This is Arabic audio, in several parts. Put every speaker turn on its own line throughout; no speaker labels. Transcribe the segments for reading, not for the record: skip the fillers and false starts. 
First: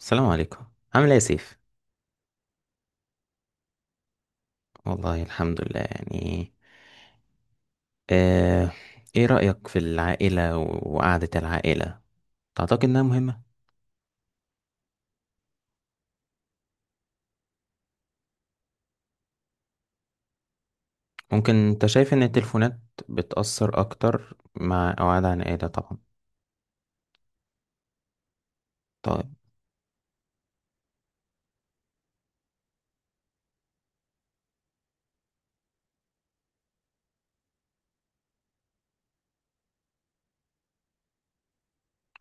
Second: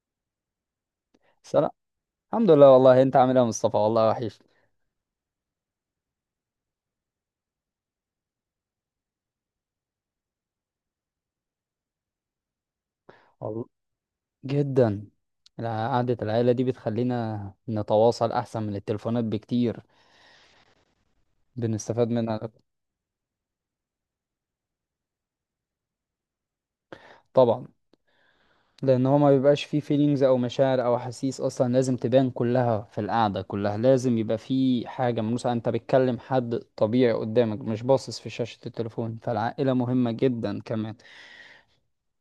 السلام عليكم. عامل ايه يا سيف؟
سلام. الحمد لله. والله انت عامل ايه يا مصطفى؟ والله وحش.
والله الحمد لله يعني. آه، ايه رأيك في العائلة وقعدة العائلة؟ تعتقد انها مهمة؟
والله، جدا. قعدة العيلة دي بتخلينا نتواصل احسن من التليفونات بكتير.
ممكن. انت
بنستفاد
شايف ان
منها.
التليفونات بتأثر اكتر مع قعدة عن عائلة؟ طبعا.
طبعا، لان هو
طيب.
ما بيبقاش فيه فيلينجز او مشاعر او احاسيس اصلا لازم تبان كلها في القعدة، كلها لازم يبقى فيه حاجة ملموسة. انت بتكلم حد طبيعي قدامك مش باصص في شاشة التليفون، فالعائلة مهمة جدا كمان.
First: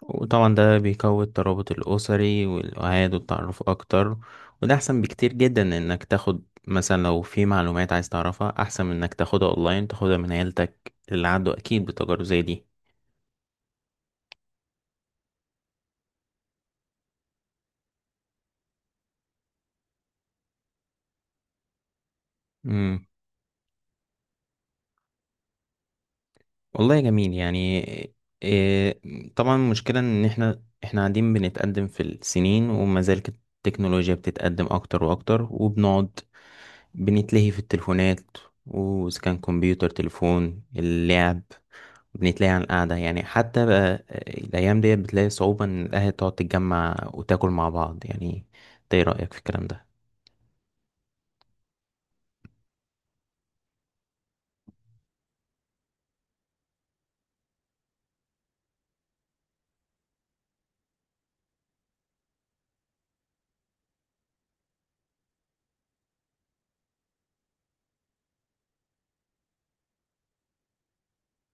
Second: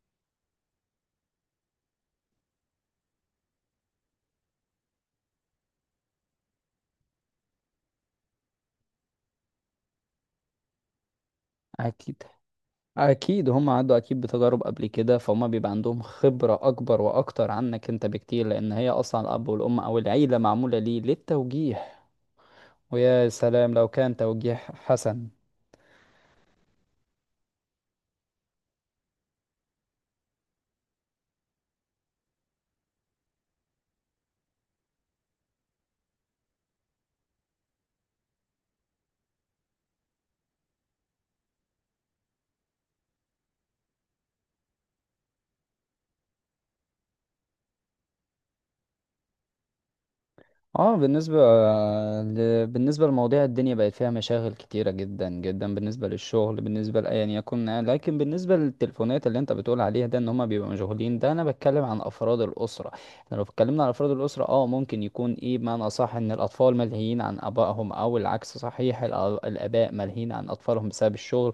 وطبعا ده بيقوي الترابط الأسري والوعاد والتعرف اكتر. وده احسن بكتير جدا من انك تاخد مثلا، لو في معلومات عايز تعرفها احسن من انك تاخدها اونلاين تاخدها من عيلتك، اللي عنده اكيد بتجارب
اكيد،
زي
اكيد هم عدوا اكيد بتجارب قبل كده، فهم بيبقى عندهم خبرة اكبر واكتر عنك انت بكتير، لان هي اصلا الاب والام او العيلة معمولة ليه للتوجيه.
دي.
ويا سلام لو كان توجيه حسن.
والله جميل يعني. إيه. طبعا المشكلة ان احنا قاعدين بنتقدم في السنين، وما زال التكنولوجيا بتتقدم اكتر واكتر، وبنقعد بنتلهي في التليفونات، واذا كان كمبيوتر تليفون اللعب، بنتلهي عن القعدة يعني. حتى بقى الايام ديت بتلاقي صعوبة ان الاهل تقعد تتجمع وتاكل مع بعض يعني. إنت ايه رأيك في الكلام
اه، بالنسبة لمواضيع الدنيا بقت فيها مشاغل كتيرة جدا جدا، بالنسبة للشغل بالنسبة لأيا يكن، لكن بالنسبة للتليفونات اللي انت بتقول عليها ده ان هما بيبقوا مشغولين ده، انا بتكلم عن افراد الأسرة. احنا لو اتكلمنا عن افراد الأسرة، اه ممكن يكون ايه بمعنى صح ان الاطفال ملهيين عن ابائهم او العكس صحيح، الاباء ملهيين عن اطفالهم بسبب الشغل.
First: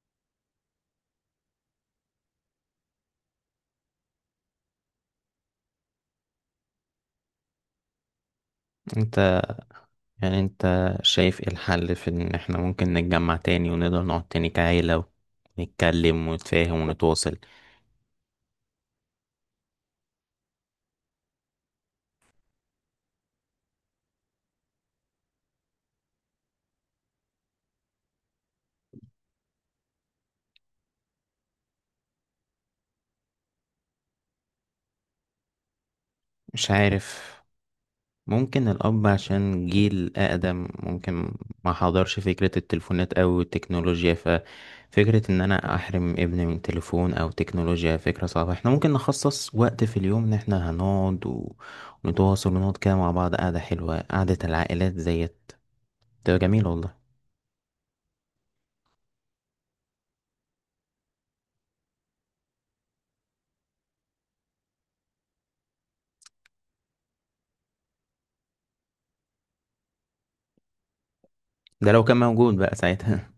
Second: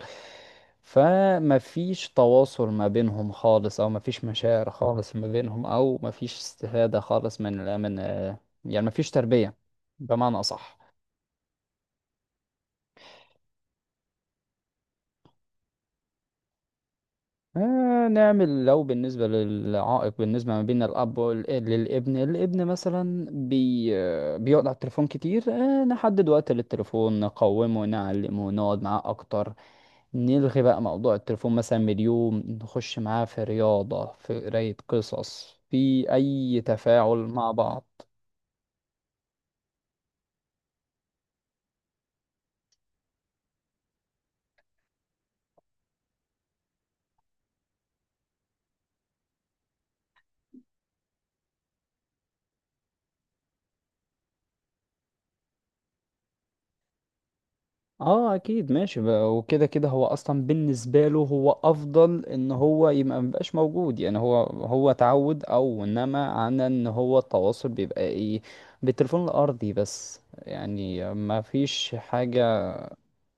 فما فيش تواصل ما بينهم خالص، او ما فيش مشاعر خالص ما بينهم، او ما فيش استفادة خالص من يعني مفيش
ده؟
تربية
يعني
بمعنى
انت
أصح.
شايف ايه الحل في ان احنا ممكن نتجمع تاني ونقدر نقعد تاني كعيلة، ونتكلم ونتفاهم ونتواصل؟
آه، نعمل لو بالنسبة للعائق بالنسبة ما بين الأب للابن. الابن مثلا بي آه، بيقعد على التليفون كتير، آه نحدد وقت للتليفون، نقومه نعلمه نقعد معاه أكتر. نلغي بقى موضوع التليفون مثلا من اليوم، نخش معاه في رياضة، في قراية قصص، في أي
مش
تفاعل
عارف.
مع بعض.
ممكن الأب عشان جيل أقدم ممكن ما حضرش فكرة التليفونات أو التكنولوجيا، ففكرة إن أنا أحرم ابني من تليفون أو تكنولوجيا فكرة صعبة. احنا ممكن نخصص وقت في اليوم إن احنا هنقعد ونتواصل ونقعد كده مع بعض قعدة حلوة. قعدة العائلات زيت تبقى جميلة والله.
اه، اكيد ماشي بقى. وكده كده هو اصلا بالنسبه له هو افضل ان هو يبقى مبقاش موجود، يعني هو اتعود او انما عن ان هو التواصل بيبقى ايه، بالتليفون الارضي بس، يعني ما
ده
فيش
لو كان موجود
حاجه.
بقى ساعتها.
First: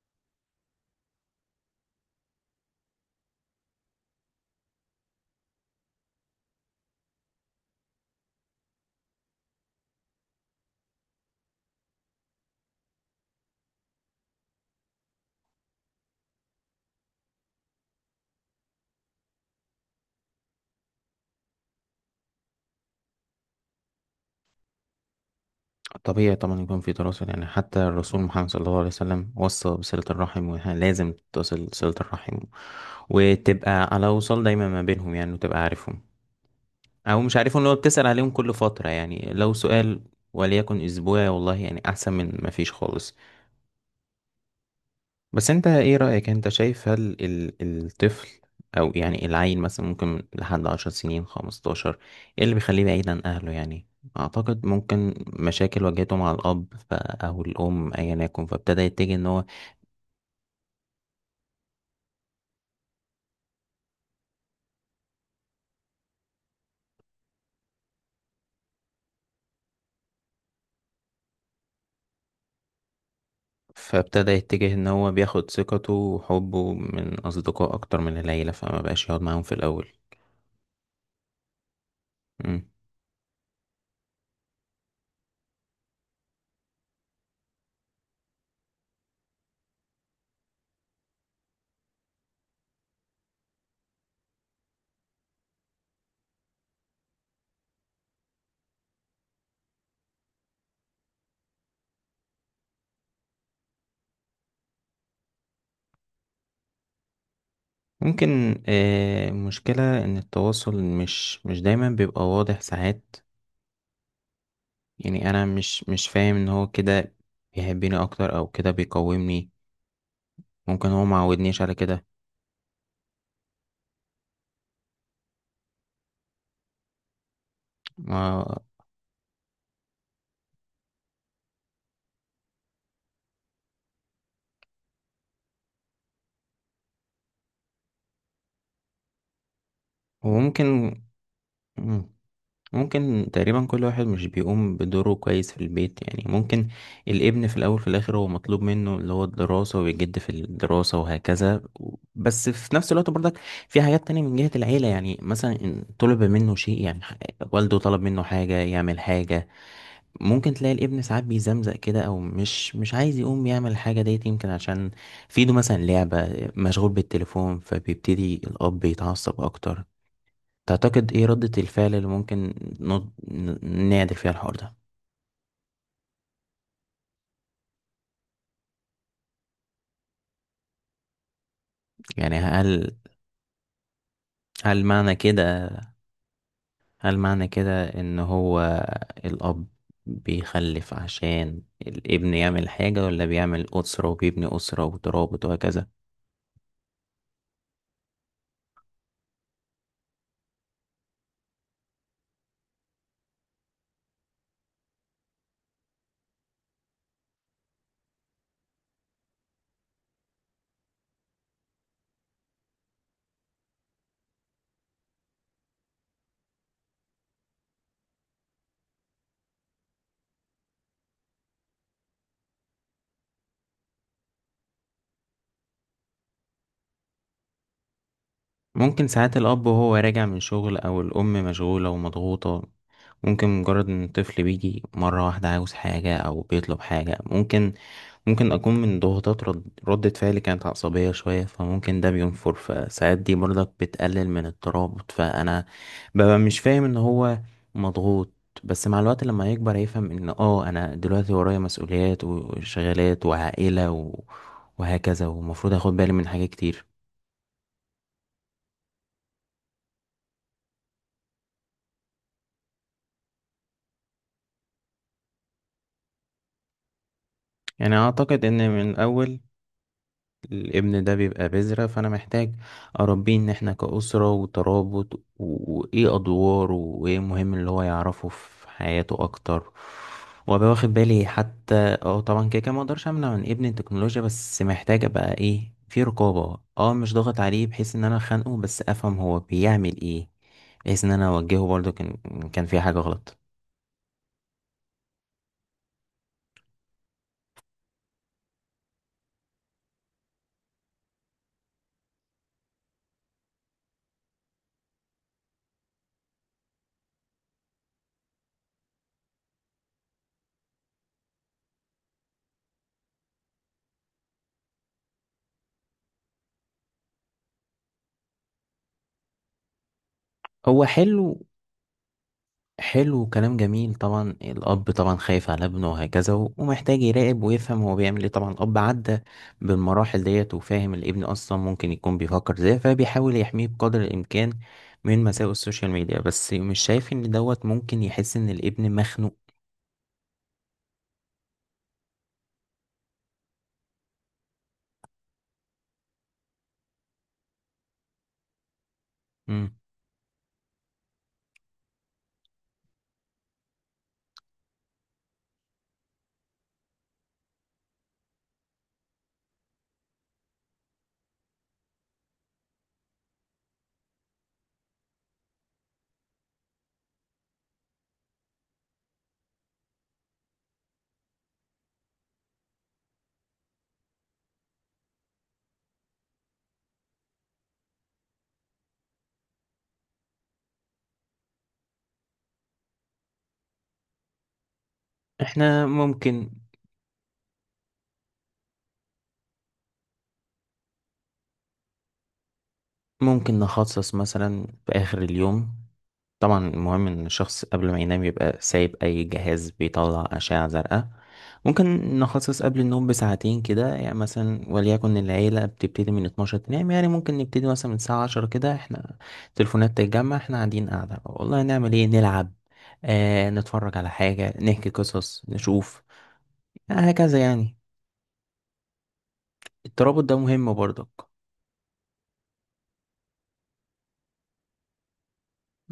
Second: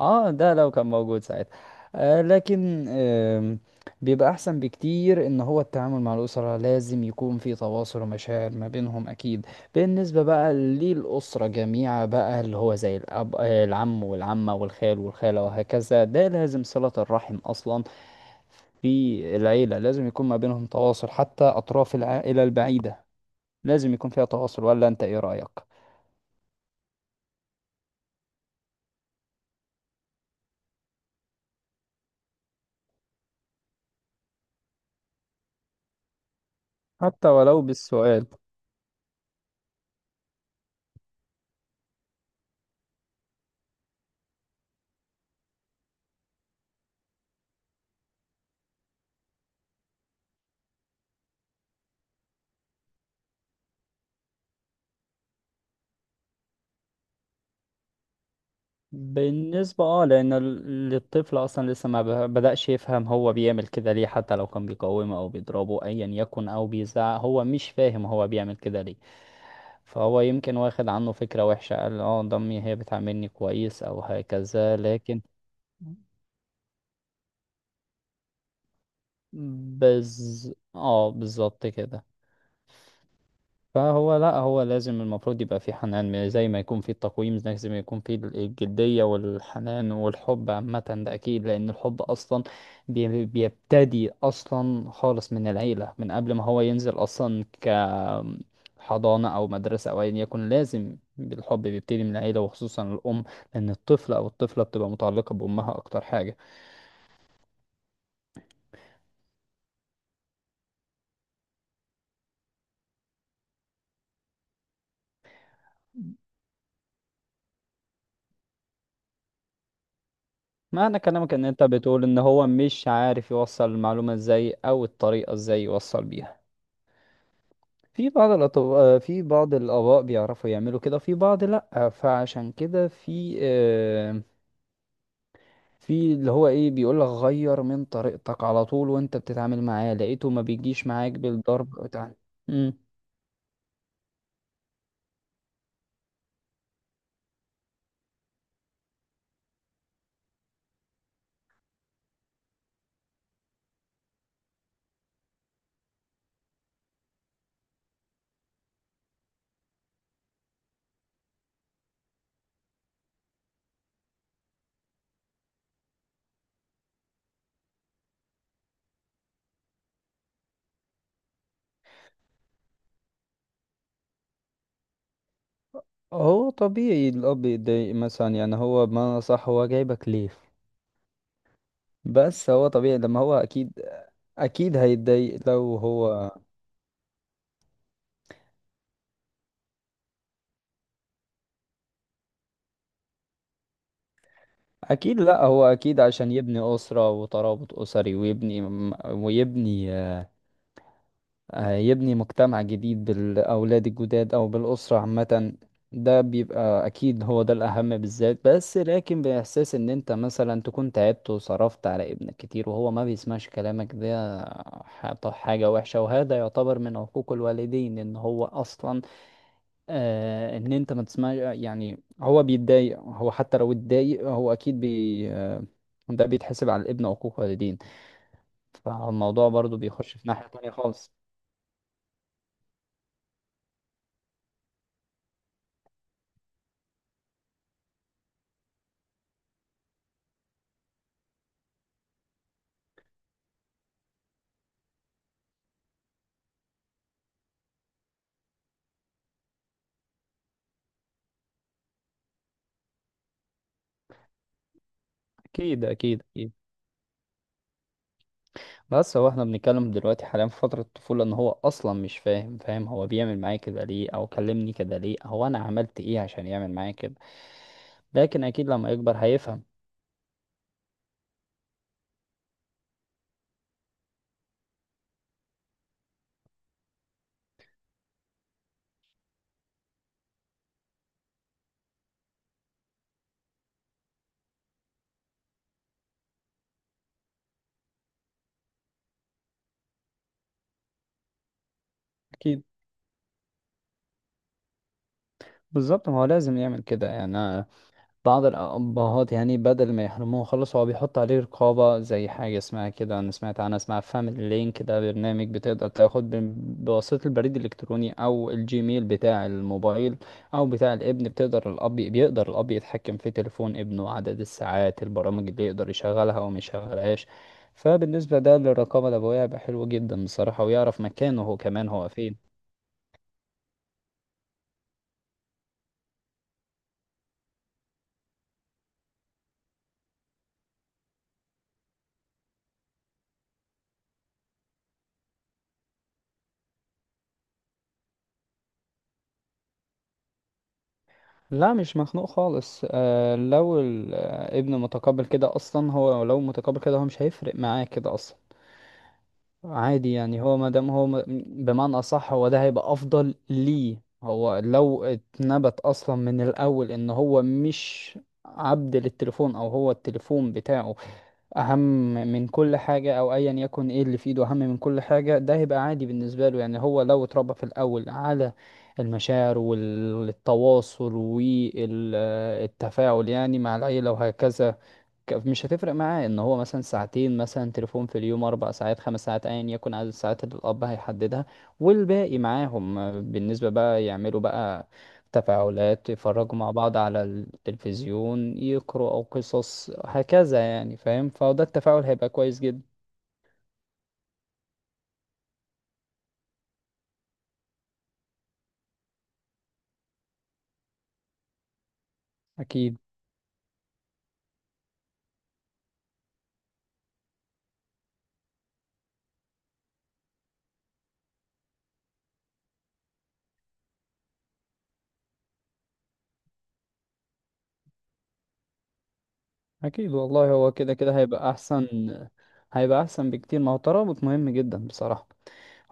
اه، ده لو كان موجود ساعتها. لكن بيبقى احسن بكتير ان هو التعامل مع الاسره لازم يكون في تواصل ومشاعر ما بينهم اكيد. بالنسبه بقى للاسره جميعا بقى، اللي هو زي الاب، العم والعمه والخال والخاله وهكذا، ده لازم صله الرحم اصلا. في العيله لازم يكون ما بينهم تواصل، حتى اطراف العائله البعيده لازم يكون فيها تواصل، ولا انت ايه رايك؟
طبيعي طبعا يكون في تواصل يعني، حتى الرسول محمد صلى الله عليه وسلم وصى بصلة الرحم، ولازم تتصل صلة الرحم وتبقى على وصل دايما ما بينهم يعني، وتبقى عارفهم او
حتى
مش
ولو
عارفهم. لو بتسأل
بالسؤال.
عليهم كل فترة يعني، لو سؤال وليكن اسبوعي، والله يعني احسن من ما فيش خالص. بس انت ايه رأيك؟ انت شايف هل الطفل او يعني العيل مثلا، ممكن لحد 10 سنين 15، ايه اللي بيخليه بعيد عن اهله يعني؟ اعتقد ممكن مشاكل واجهته مع الاب او الام ايا يكن،
بالنسبة، اه، لأن الطفل أصلا لسه ما ب- بدأش يفهم هو بيعمل كده ليه، حتى لو كان بيقومه أو بيضربه أيا يكن أو بيزعق هو مش فاهم هو بيعمل كده ليه. فهو يمكن واخد عنه فكرة وحشة قال اه ضمي هي بتعاملني كويس أو
فابتدى يتجه
هكذا،
ان هو
لكن
بياخد ثقته وحبه من اصدقاء اكتر من العيلة، فما بقاش يقعد معاهم في الاول.
بز اه بالظبط كده.
مم.
فهو لا هو لازم المفروض يبقى في حنان، زي ما يكون في التقويم لازم يكون في الجدية والحنان والحب عامة، ده أكيد. لأن الحب أصلا بيبتدي أصلا خالص من العيلة، من قبل ما هو ينزل أصلا كحضانة أو مدرسة أو أيا يكن، لازم الحب بيبتدي من العيلة وخصوصا الأم، لأن الطفل أو الطفلة بتبقى متعلقة بأمها أكتر حاجة.
ممكن. مشكلة ان التواصل مش دايما بيبقى واضح ساعات. يعني انا مش فاهم ان هو كده بيحبني اكتر، او كده بيقومني. ممكن
معنى
هو ما
كلامك إن
عودنيش
أنت
على
بتقول
كده.
إن هو مش عارف يوصل المعلومة إزاي أو الطريقة إزاي يوصل بيها. في بعض
ما-
الأطباء، في بعض الآباء بيعرفوا يعملوا كده، في بعض لأ. فعشان كده في في اللي هو إيه بيقولك غير من طريقتك على طول، وأنت بتتعامل معاه لقيته ما بيجيش
وممكن.
معاك بالضرب
مم.
بتاع مم.
ممكن تقريبا كل واحد مش بيقوم بدوره كويس في البيت يعني. ممكن الابن في الاول في الاخر هو مطلوب منه اللي هو الدراسة، ويجد في الدراسة وهكذا، بس في نفس الوقت برضك في حاجات تانية من جهة العيلة. يعني مثلا إن طلب منه شيء يعني، والده طلب منه حاجة يعمل حاجة، ممكن تلاقي الابن ساعات بيزمزق كده، او مش عايز يقوم يعمل الحاجه ديت، يمكن عشان في ايده مثلا لعبه مشغول بالتليفون، فبيبتدي الاب يتعصب اكتر. تعتقد ايه ردة الفعل اللي ممكن نعدل فيها الحوار ده؟
هو طبيعي الأب يتضايق مثلا، يعني هو بمعنى صح هو جايبك ليه؟
يعني
بس هو طبيعي لما هو أكيد، أكيد
هل معنى
هيتضايق
كده
لو هو.
هل معنى كده ان هو الاب بيخلف عشان الابن يعمل حاجة، ولا بيعمل أسرة وبيبني أسرة
أكيد
وترابط
لأ، هو
وهكذا؟
أكيد عشان يبني أسرة وترابط أسري، ويبني هيبني مجتمع جديد بالأولاد الجداد أو بالأسرة عامة. ده بيبقى أكيد هو ده الأهم بالذات، بس لكن بإحساس إن أنت مثلا تكون تعبت وصرفت على ابنك كتير وهو ما بيسمعش كلامك، ده حاجة وحشة. وهذا يعتبر من حقوق الوالدين إن هو أصلا إن أنت ما تسمعش، يعني هو بيتضايق هو، حتى لو اتضايق هو أكيد بي آه ده بيتحسب على الابن، حقوق والدين.
ممكن ساعات
فالموضوع
الأب
برضو
وهو
بيخش
راجع
في
من
ناحية تانية
شغل، أو
خالص.
الأم مشغولة ومضغوطة، ممكن مجرد إن الطفل بيجي مرة واحدة عاوز حاجة أو بيطلب حاجة، ممكن أكون من ضغوطات ردة فعلي كانت عصبية شوية، فممكن ده بينفر، فساعات دي برضك بتقلل من الترابط. فأنا ببقى مش فاهم إن هو مضغوط. بس مع الوقت لما يكبر هيفهم إن أنا دلوقتي ورايا مسؤوليات وشغالات وعائلة وهكذا، ومفروض
أكيد،
أخد بالي
أكيد،
من حاجات
أكيد.
كتير.
بس هو احنا بنتكلم دلوقتي حاليا في فترة الطفولة ان هو اصلا مش فاهم، فاهم هو بيعمل معايا كده ليه؟ او كلمني كده ليه؟ هو انا عملت ايه عشان يعمل معايا كده؟
يعني اعتقد
لكن اكيد
ان
لما
من
يكبر
اول
هيفهم.
الابن ده بيبقى بذرة، فانا محتاج اربيه ان احنا كأسرة وترابط وايه ادواره، وايه مهم اللي هو يعرفه في حياته اكتر، وابقى واخد بالي حتى. اه طبعا كده كده ما اقدرش امنع من ابني التكنولوجيا، بس محتاج ابقى ايه في رقابة، مش ضاغط عليه بحيث ان انا خانقه، بس افهم هو بيعمل ايه، بحيث ان انا اوجهه برضه كان
اكيد
كان في حاجة غلط.
بالظبط، ما هو لازم يعمل كده يعني. بعض الأبهات يعني بدل ما يحرموه خالص، هو بيحط عليه رقابة زي حاجة اسمها كده، أنا سمعت عنها اسمها فاميلي لينك، ده برنامج بتقدر تاخد بواسطة البريد الإلكتروني أو الجيميل بتاع الموبايل أو بتاع الابن، بتقدر الأب بيقدر الأب يتحكم في تليفون ابنه، عدد الساعات، البرامج اللي يقدر يشغلها وما يشغلهاش. فبالنسبة ده للرقابة الأبوية هيبقى حلو جدا بصراحة،
هو
ويعرف مكانه
حلو.
هو كمان هو فين.
حلو كلام جميل. طبعا الأب طبعا خايف على ابنه وهكذا، ومحتاج يراقب ويفهم هو بيعمل ايه. طبعا الأب عدى بالمراحل ديت وفاهم الابن أصلا ممكن يكون بيفكر ازاي، فبيحاول يحميه بقدر الإمكان من مساوئ السوشيال ميديا. بس مش شايف إن دوت ممكن يحس إن الابن مخنوق؟
لا مش مخنوق خالص. لو الابن متقبل كده اصلا، هو لو متقبل كده هو مش هيفرق معاه كده اصلا.
مم.
عادي يعني، هو ما دام هو بمعنى اصح هو ده هيبقى افضل ليه. هو لو اتنبت اصلا من الاول ان هو مش عبد للتليفون، او هو التليفون بتاعه اهم من كل حاجة او ايا يكن ايه اللي في ايده اهم من كل حاجة، ده هيبقى عادي بالنسبة له. يعني هو لو اتربى في الاول على المشاعر والتواصل والتفاعل، يعني مع العيلة وهكذا، مش هتفرق معاه ان هو مثلا ساعتين مثلا تليفون في اليوم، 4 ساعات، 5 ساعات، ايا يكن عدد الساعات اللي الاب هيحددها. والباقي معاهم، بالنسبة بقى يعملوا بقى
احنا
تفاعلات،
ممكن
يتفرجوا مع بعض على التلفزيون، يقروا او قصص هكذا، يعني فاهم، فده التفاعل هيبقى كويس جدا.
ممكن نخصص مثلا في آخر اليوم. طبعا المهم إن الشخص قبل ما ينام يبقى سايب أي جهاز بيطلع أشعة زرقاء. ممكن نخصص قبل
اكيد،
النوم بساعتين كده، يعني مثلا وليكن العيلة بتبتدي من 12 تنام، يعني ممكن نبتدي مثلا من الساعة 10 كده، احنا التليفونات تتجمع، احنا قاعدين قاعدة والله، نعمل ايه، نلعب، نتفرج على حاجة، نحكي قصص، نشوف يعني، هكذا يعني.
اكيد
الترابط ده
والله، هو
مهم
كده
برضك.
كده هيبقى احسن. هيبقى احسن بكتير، ما هو الترابط مهم جدا بصراحة.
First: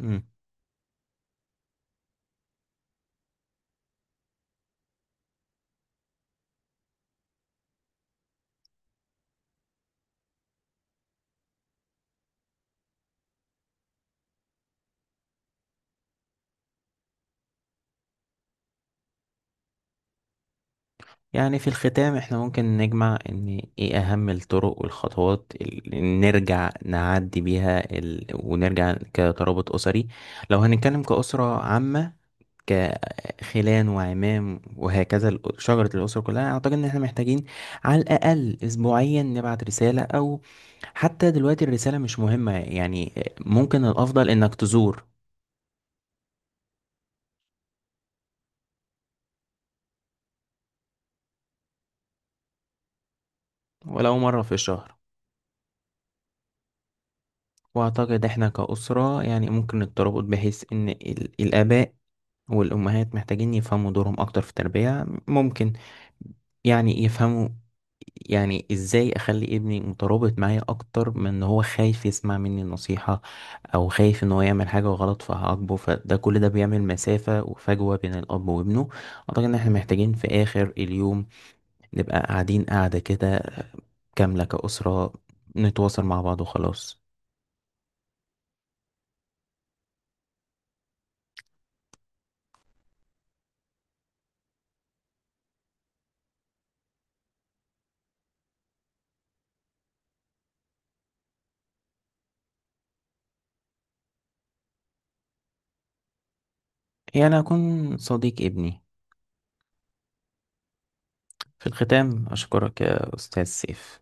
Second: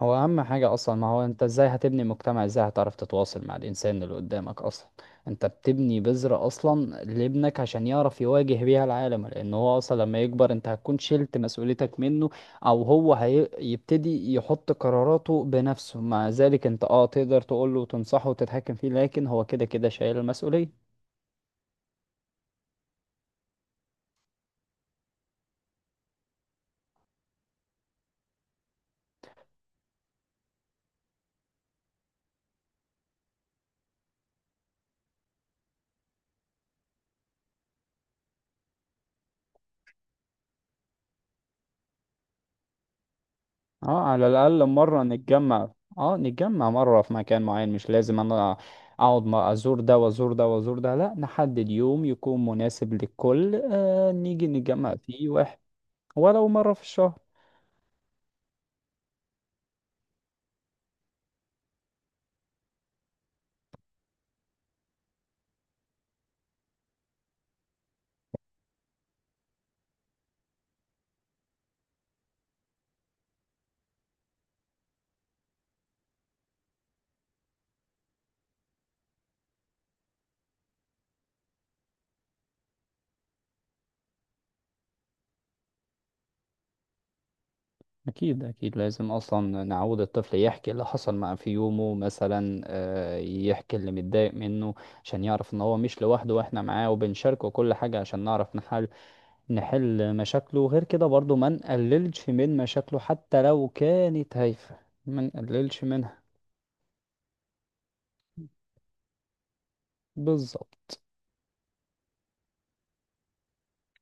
هو اهم حاجة اصلا، ما هو انت ازاي هتبني مجتمع، ازاي هتعرف تتواصل مع الانسان اللي قدامك اصلا. انت بتبني بذرة اصلا لابنك عشان يعرف يواجه بيها العالم، لان هو اصلا لما يكبر انت هتكون شلت مسؤوليتك منه، او هو هيبتدي يحط قراراته بنفسه. مع ذلك انت تقدر تقوله وتنصحه وتتحكم فيه، لكن هو كده كده شايل المسؤولية.
يعني في الختام، احنا ممكن نجمع ان ايه اهم الطرق والخطوات اللي نرجع نعدي بيها ونرجع كترابط اسري. لو هنتكلم كأسرة عامة كخلان وعمام وهكذا، شجرة الأسرة كلها، أعتقد إن إحنا محتاجين على الأقل أسبوعيا نبعت رسالة، أو حتى دلوقتي الرسالة مش مهمة يعني. ممكن
اه، على
الأفضل إنك
الاقل
تزور
مره نتجمع. اه نتجمع مره في مكان معين، مش لازم انا اقعد ما ازور ده وازور ده وازور ده، لا نحدد يوم يكون مناسب للكل،
ولو مرة
نيجي
في
نتجمع
الشهر.
فيه واحد. ولو مره في الشهر.
وأعتقد إحنا كأسرة يعني ممكن الترابط، بحيث إن الآباء والأمهات محتاجين يفهموا دورهم أكتر في التربية. ممكن يعني يفهموا، يعني ازاي اخلي ابني مترابط معايا اكتر من ان هو خايف يسمع مني نصيحة، او خايف ان هو يعمل حاجة غلط فهعاقبه، فده كل ده بيعمل مسافة وفجوة بين الاب وابنه. اعتقد ان احنا محتاجين في اخر اليوم نبقى قاعدين قاعدة كده، كاملة كأسرة، نتواصل مع بعض وخلاص.
اكيد، اكيد لازم اصلا نعود الطفل يحكي اللي حصل معاه في يومه مثلا، يحكي اللي متضايق منه، عشان يعرف ان هو مش لوحده، واحنا معاه وبنشاركه كل حاجه، عشان نعرف نحل مشاكله. وغير كده برضو ما نقللش من مشاكله حتى لو كانت هايفة، ما نقللش منها.
يعني اكون صديق ابني.
بالظبط.
في الختام اشكرك يا استاذ سيف.